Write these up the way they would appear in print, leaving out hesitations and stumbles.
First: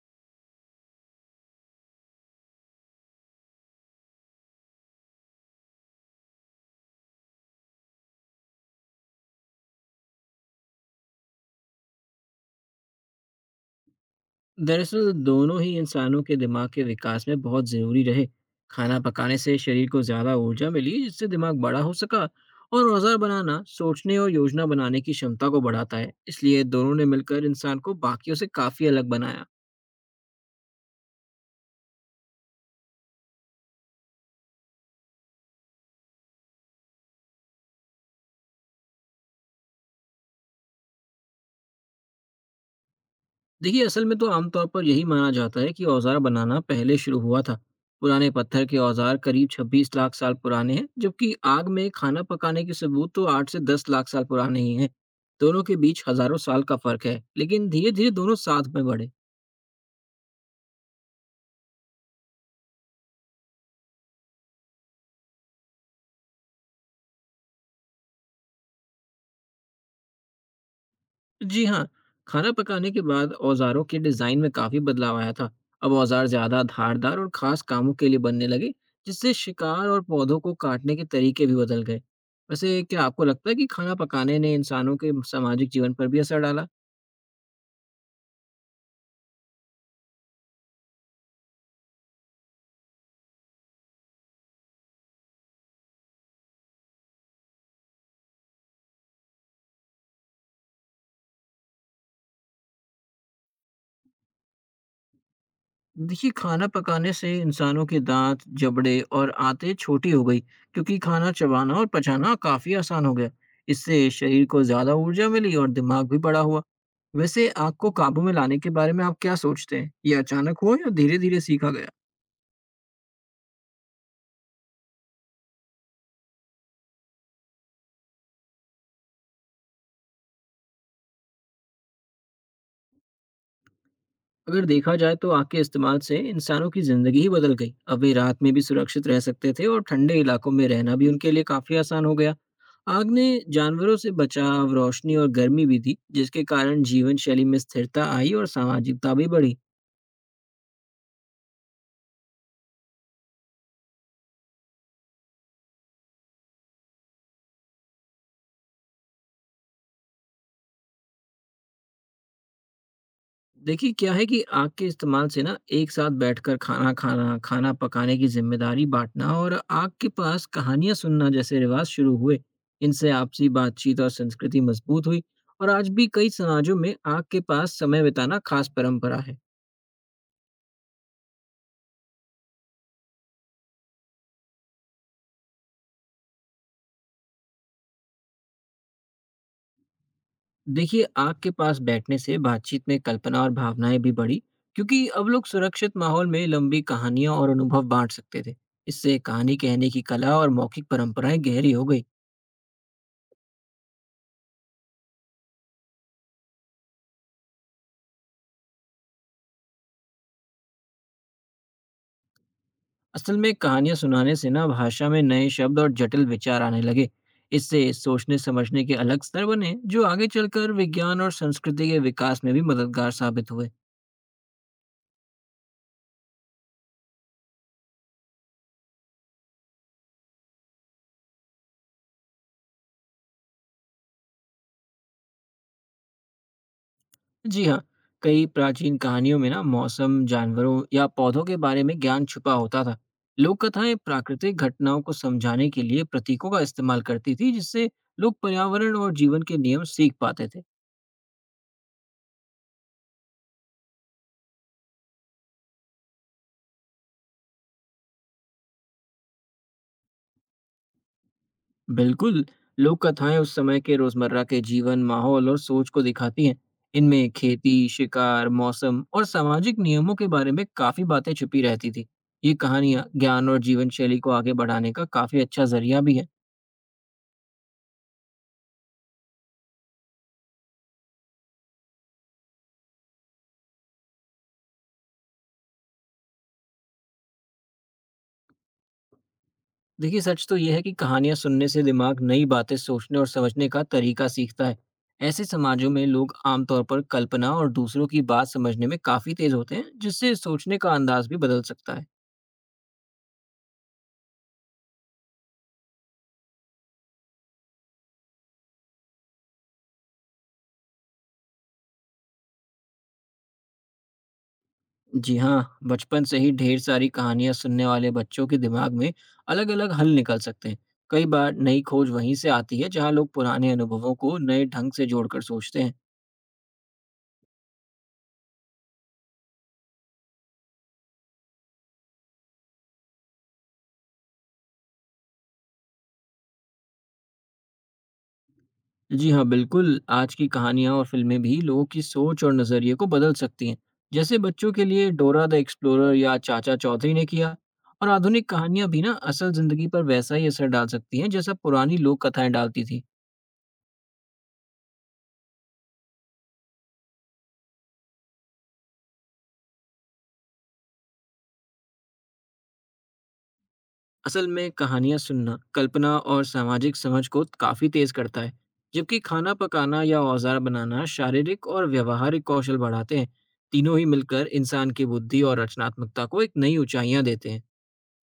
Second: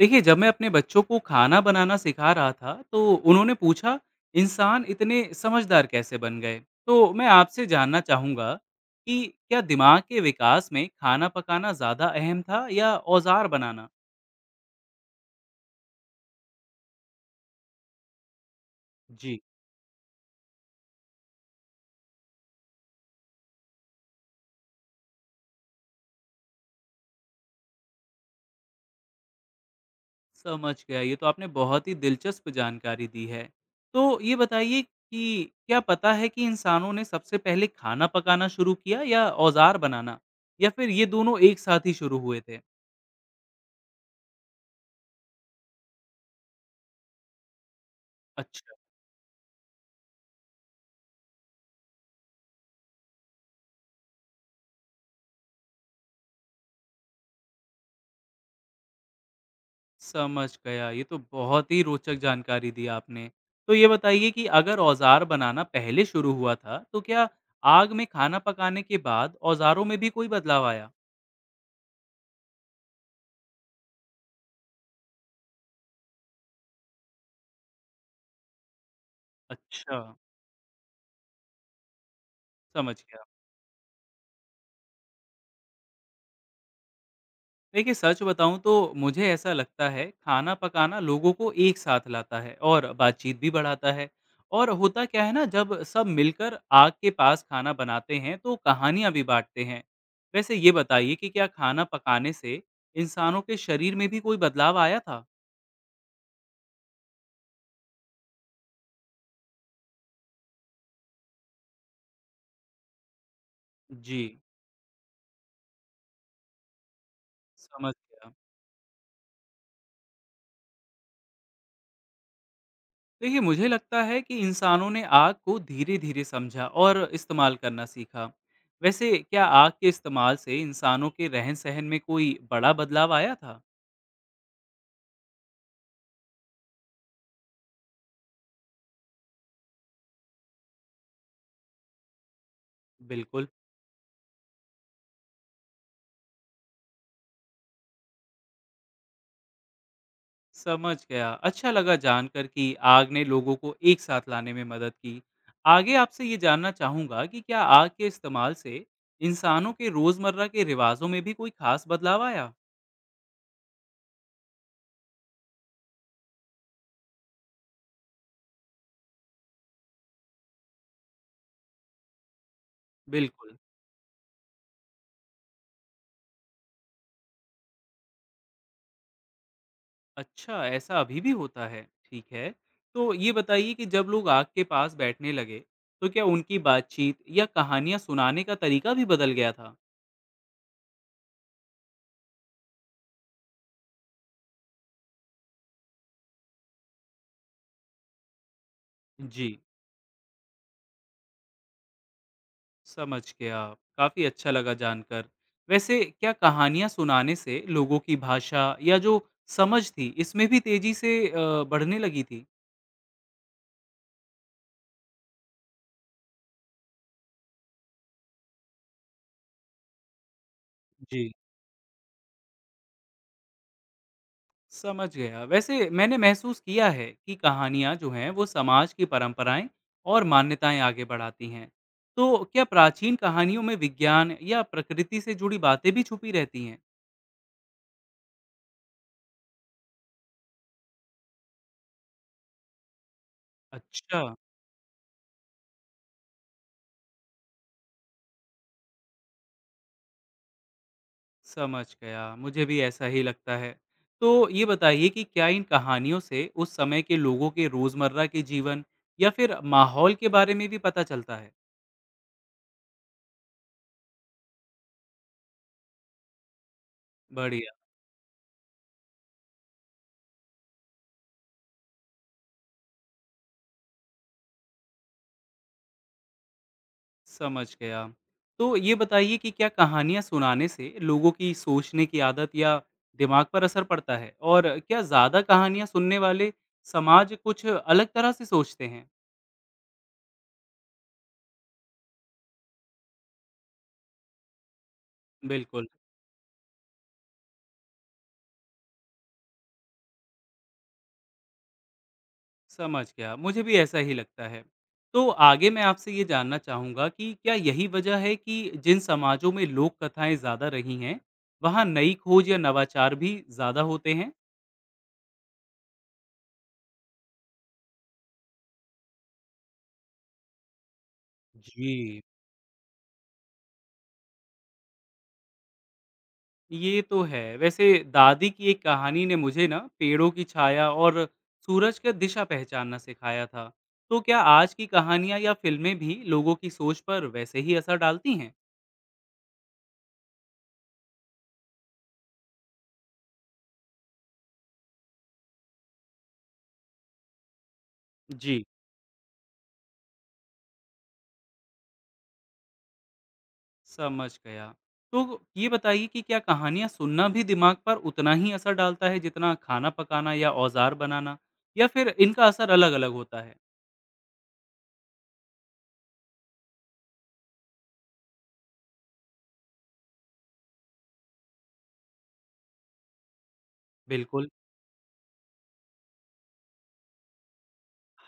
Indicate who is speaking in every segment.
Speaker 1: देखिए, जब मैं अपने बच्चों को खाना बनाना सिखा रहा था तो उन्होंने पूछा, इंसान इतने समझदार कैसे बन गए। तो मैं आपसे जानना चाहूँगा कि क्या दिमाग के विकास में खाना पकाना ज़्यादा अहम था या औजार बनाना।
Speaker 2: दरअसल दोनों ही इंसानों के दिमाग के विकास में बहुत ज़रूरी रहे। खाना पकाने
Speaker 1: जी।
Speaker 2: से शरीर को ज़्यादा ऊर्जा मिली जिससे दिमाग बड़ा हो सका। और औजार बनाना सोचने और योजना बनाने की क्षमता को बढ़ाता है इसलिए दोनों ने मिलकर इंसान को बाकियों से काफ़ी अलग बनाया।
Speaker 1: समझ गया, ये तो आपने बहुत ही दिलचस्प जानकारी दी है। तो ये बताइए कि क्या पता है कि इंसानों ने सबसे पहले खाना पकाना शुरू किया या औजार बनाना, या फिर ये दोनों एक साथ ही शुरू हुए थे।
Speaker 2: देखिए असल में तो आमतौर पर यही माना जाता है कि औजार बनाना पहले शुरू हुआ था। पुराने पत्थर
Speaker 1: अच्छा।
Speaker 2: के औजार करीब 26 लाख साल पुराने हैं, जबकि आग में खाना पकाने के सबूत तो 8 से 10 लाख साल पुराने ही हैं। दोनों के बीच हजारों साल का फर्क है, लेकिन धीरे-धीरे दोनों साथ में बढ़े।
Speaker 1: समझ गया। ये तो बहुत ही रोचक जानकारी दी आपने। तो ये बताइए कि अगर औज़ार बनाना पहले शुरू हुआ था, तो क्या आग में खाना पकाने के बाद औज़ारों में भी कोई बदलाव आया?
Speaker 2: जी हाँ, खाना पकाने के बाद औज़ारों के डिज़ाइन में काफ़ी बदलाव आया था। अब औज़ार ज़्यादा धारदार और ख़ास कामों के लिए बनने लगे, जिससे शिकार
Speaker 1: अच्छा,
Speaker 2: और पौधों को काटने के तरीके भी बदल गए। वैसे
Speaker 1: समझ
Speaker 2: क्या
Speaker 1: गया।
Speaker 2: आपको लगता है कि खाना पकाने ने इंसानों के सामाजिक जीवन पर भी असर डाला?
Speaker 1: देखिए, सच बताऊं तो मुझे ऐसा लगता है खाना पकाना लोगों को एक साथ लाता है और बातचीत भी बढ़ाता है। और होता क्या है ना, जब सब मिलकर आग के पास खाना बनाते हैं तो कहानियां भी बांटते हैं। वैसे ये बताइए कि क्या खाना पकाने से इंसानों के शरीर में भी कोई बदलाव आया था।
Speaker 2: देखिए, खाना पकाने से इंसानों के दाँत, जबड़े और आंतें छोटी हो गई क्योंकि खाना चबाना और पचाना काफ़ी आसान हो गया। इससे
Speaker 1: जी।
Speaker 2: शरीर को ज़्यादा ऊर्जा मिली और दिमाग भी बड़ा हुआ। वैसे आग को
Speaker 1: समझ
Speaker 2: काबू
Speaker 1: गया।
Speaker 2: में लाने के बारे में आप क्या सोचते हैं? ये अचानक हुआ या धीरे-धीरे सीखा गया?
Speaker 1: देखिए, मुझे लगता है कि इंसानों ने आग को धीरे धीरे समझा और इस्तेमाल करना सीखा। वैसे क्या आग के इस्तेमाल से इंसानों के रहन सहन में कोई बड़ा बदलाव आया था?
Speaker 2: अगर देखा जाए तो आग के इस्तेमाल से इंसानों की जिंदगी ही बदल गई। अब वे रात में भी सुरक्षित रह सकते थे और ठंडे इलाकों में रहना भी उनके लिए काफी आसान हो गया। आग ने
Speaker 1: बिल्कुल।
Speaker 2: जानवरों से बचाव रोशनी और गर्मी भी दी जिसके कारण जीवन शैली में स्थिरता आई और सामाजिकता भी बढ़ी।
Speaker 1: समझ गया, अच्छा लगा जानकर कि आग ने लोगों को एक साथ लाने में मदद की। आगे आपसे ये जानना चाहूँगा कि क्या आग के इस्तेमाल से इंसानों के रोज़मर्रा के रिवाजों में भी कोई खास बदलाव आया?
Speaker 2: देखिए, क्या है कि आग के इस्तेमाल से ना एक साथ बैठकर खाना खाना, खाना पकाने की ज़िम्मेदारी बाँटना और आग के पास कहानियाँ सुनना जैसे रिवाज शुरू हुए। इनसे आपसी
Speaker 1: बिल्कुल।
Speaker 2: बातचीत और संस्कृति मजबूत हुई। और आज भी कई समाजों में आग के पास समय बिताना खास परंपरा है।
Speaker 1: अच्छा, ऐसा अभी भी होता है। ठीक है। तो ये बताइए कि जब लोग आग के पास बैठने लगे, तो क्या उनकी बातचीत या कहानियाँ सुनाने का तरीका भी बदल गया था?
Speaker 2: देखिए, आग के पास बैठने से बातचीत में कल्पना और भावनाएँ भी बढ़ी, क्योंकि अब लोग सुरक्षित माहौल में लंबी कहानियाँ और अनुभव बाँट सकते थे। इससे
Speaker 1: जी,
Speaker 2: कहानी कहने की कला और मौखिक परंपराएँ गहरी हो गई।
Speaker 1: समझ गया। काफ़ी अच्छा लगा जानकर। वैसे क्या कहानियाँ सुनाने से लोगों की भाषा या जो समझ थी, इसमें भी तेज़ी से बढ़ने लगी थी?
Speaker 2: असल में कहानियां सुनाने से ना भाषा में नए शब्द और जटिल विचार आने लगे। इससे सोचने समझने के अलग स्तर बने जो आगे चलकर विज्ञान
Speaker 1: जी।
Speaker 2: और संस्कृति के विकास में भी मददगार साबित हुए।
Speaker 1: समझ गया। वैसे मैंने महसूस किया है कि कहानियाँ जो हैं वो समाज की परंपराएं और मान्यताएं आगे बढ़ाती हैं। तो क्या प्राचीन कहानियों में विज्ञान या प्रकृति से जुड़ी बातें भी छुपी रहती हैं?
Speaker 2: जी हाँ। कई प्राचीन कहानियों में ना मौसम जानवरों या पौधों के बारे में ज्ञान छुपा होता था। लोक कथाएं
Speaker 1: अच्छा,
Speaker 2: प्राकृतिक घटनाओं को समझाने के लिए प्रतीकों का इस्तेमाल करती थी जिससे लोग पर्यावरण और जीवन के नियम सीख पाते थे।
Speaker 1: समझ गया। मुझे भी ऐसा ही लगता है। तो ये बताइए कि क्या इन कहानियों से उस समय के लोगों के रोजमर्रा के जीवन या फिर माहौल के बारे में भी पता चलता है?
Speaker 2: बिल्कुल। लोक कथाएं उस समय के रोजमर्रा के जीवन माहौल और सोच को दिखाती हैं। इनमें
Speaker 1: बढ़िया।
Speaker 2: खेती शिकार मौसम और सामाजिक नियमों के बारे में काफी बातें छुपी रहती थी। ये कहानियां ज्ञान और जीवन शैली को आगे बढ़ाने का काफी अच्छा जरिया भी है।
Speaker 1: समझ गया। तो ये बताइए कि क्या कहानियाँ सुनाने से लोगों की सोचने की आदत या दिमाग पर असर पड़ता है? और क्या ज़्यादा कहानियाँ सुनने वाले समाज कुछ अलग तरह से सोचते हैं?
Speaker 2: देखिए सच तो यह है कि कहानियां सुनने से दिमाग नई बातें सोचने और समझने का तरीका सीखता है। ऐसे
Speaker 1: बिल्कुल,
Speaker 2: समाजों में लोग आमतौर पर कल्पना और दूसरों की बात समझने में काफी तेज होते हैं जिससे सोचने का अंदाज भी बदल सकता है।
Speaker 1: समझ गया। मुझे भी ऐसा ही लगता है। तो आगे मैं आपसे ये जानना चाहूँगा कि क्या यही वजह है कि जिन समाजों में लोक कथाएँ ज़्यादा रही हैं, वहाँ नई खोज या नवाचार भी ज़्यादा होते हैं?
Speaker 2: जी हाँ, बचपन से ही ढेर सारी कहानियाँ सुनने वाले बच्चों के दिमाग में अलग-अलग हल निकल सकते हैं। कई बार नई खोज
Speaker 1: जी।
Speaker 2: वहीं से आती है जहाँ लोग पुराने अनुभवों को नए ढंग से जोड़कर सोचते हैं।
Speaker 1: ये तो है। वैसे दादी की एक कहानी ने मुझे ना पेड़ों की छाया और सूरज का दिशा पहचानना सिखाया था। तो क्या आज की कहानियाँ या फ़िल्में भी लोगों की सोच पर वैसे ही असर डालती हैं?
Speaker 2: जी हाँ, बिल्कुल, आज की कहानियाँ और फिल्में भी लोगों की सोच और नज़रिए को बदल सकती हैं। जैसे बच्चों के लिए डोरा द एक्सप्लोरर या चाचा चौधरी ने किया। और आधुनिक
Speaker 1: जी।
Speaker 2: कहानियाँ भी ना असल ज़िंदगी पर वैसा ही असर डाल सकती हैं जैसा पुरानी लोक कथाएँ डालती थी।
Speaker 1: समझ गया। तो ये बताइए कि क्या कहानियाँ सुनना भी दिमाग पर उतना ही असर डालता है जितना खाना पकाना या औजार बनाना, या फिर इनका असर अलग-अलग होता है?
Speaker 2: असल में कहानियाँ सुनना कल्पना और सामाजिक समझ को काफ़ी तेज़ करता है। जबकि खाना पकाना या औजार बनाना शारीरिक और व्यवहारिक कौशल बढ़ाते हैं। तीनों ही मिलकर
Speaker 1: बिल्कुल।
Speaker 2: इंसान की बुद्धि और रचनात्मकता को एक नई ऊंचाइयां देते हैं।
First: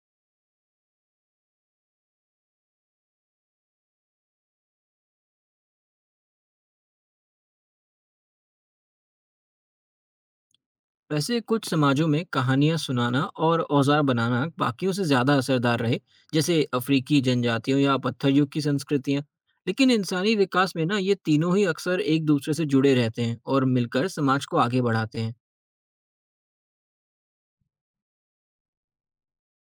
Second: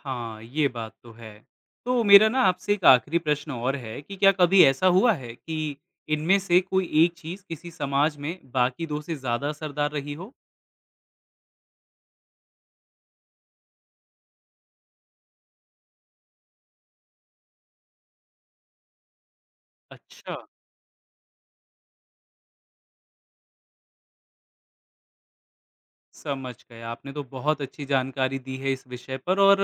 Speaker 1: हाँ, ये बात तो है। तो मेरा ना आपसे एक आखिरी प्रश्न और है कि क्या कभी ऐसा हुआ है कि इनमें से कोई एक चीज़ किसी समाज में बाकी 2 से ज़्यादा असरदार रही हो?
Speaker 2: वैसे कुछ समाजों में कहानियां सुनाना और औजार बनाना बाकियों से ज़्यादा असरदार रहे। जैसे अफ्रीकी जनजातियों या पत्थर युग की संस्कृतियां। लेकिन इंसानी
Speaker 1: अच्छा,
Speaker 2: विकास में ना ये तीनों ही अक्सर एक दूसरे से जुड़े रहते हैं और मिलकर समाज को आगे बढ़ाते हैं।
Speaker 1: समझ गए। आपने तो बहुत अच्छी जानकारी दी है इस विषय पर, और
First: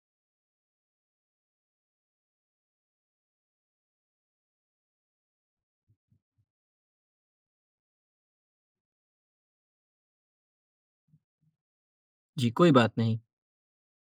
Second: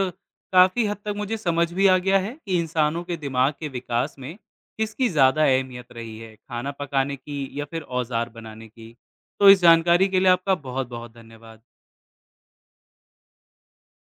Speaker 1: काफ़ी हद तक मुझे समझ भी आ गया है कि इंसानों के दिमाग के विकास में किसकी ज़्यादा अहमियत रही है, खाना पकाने की या फिर औज़ार बनाने की। तो इस जानकारी के लिए आपका बहुत-बहुत धन्यवाद।
Speaker 2: जी कोई बात नहीं।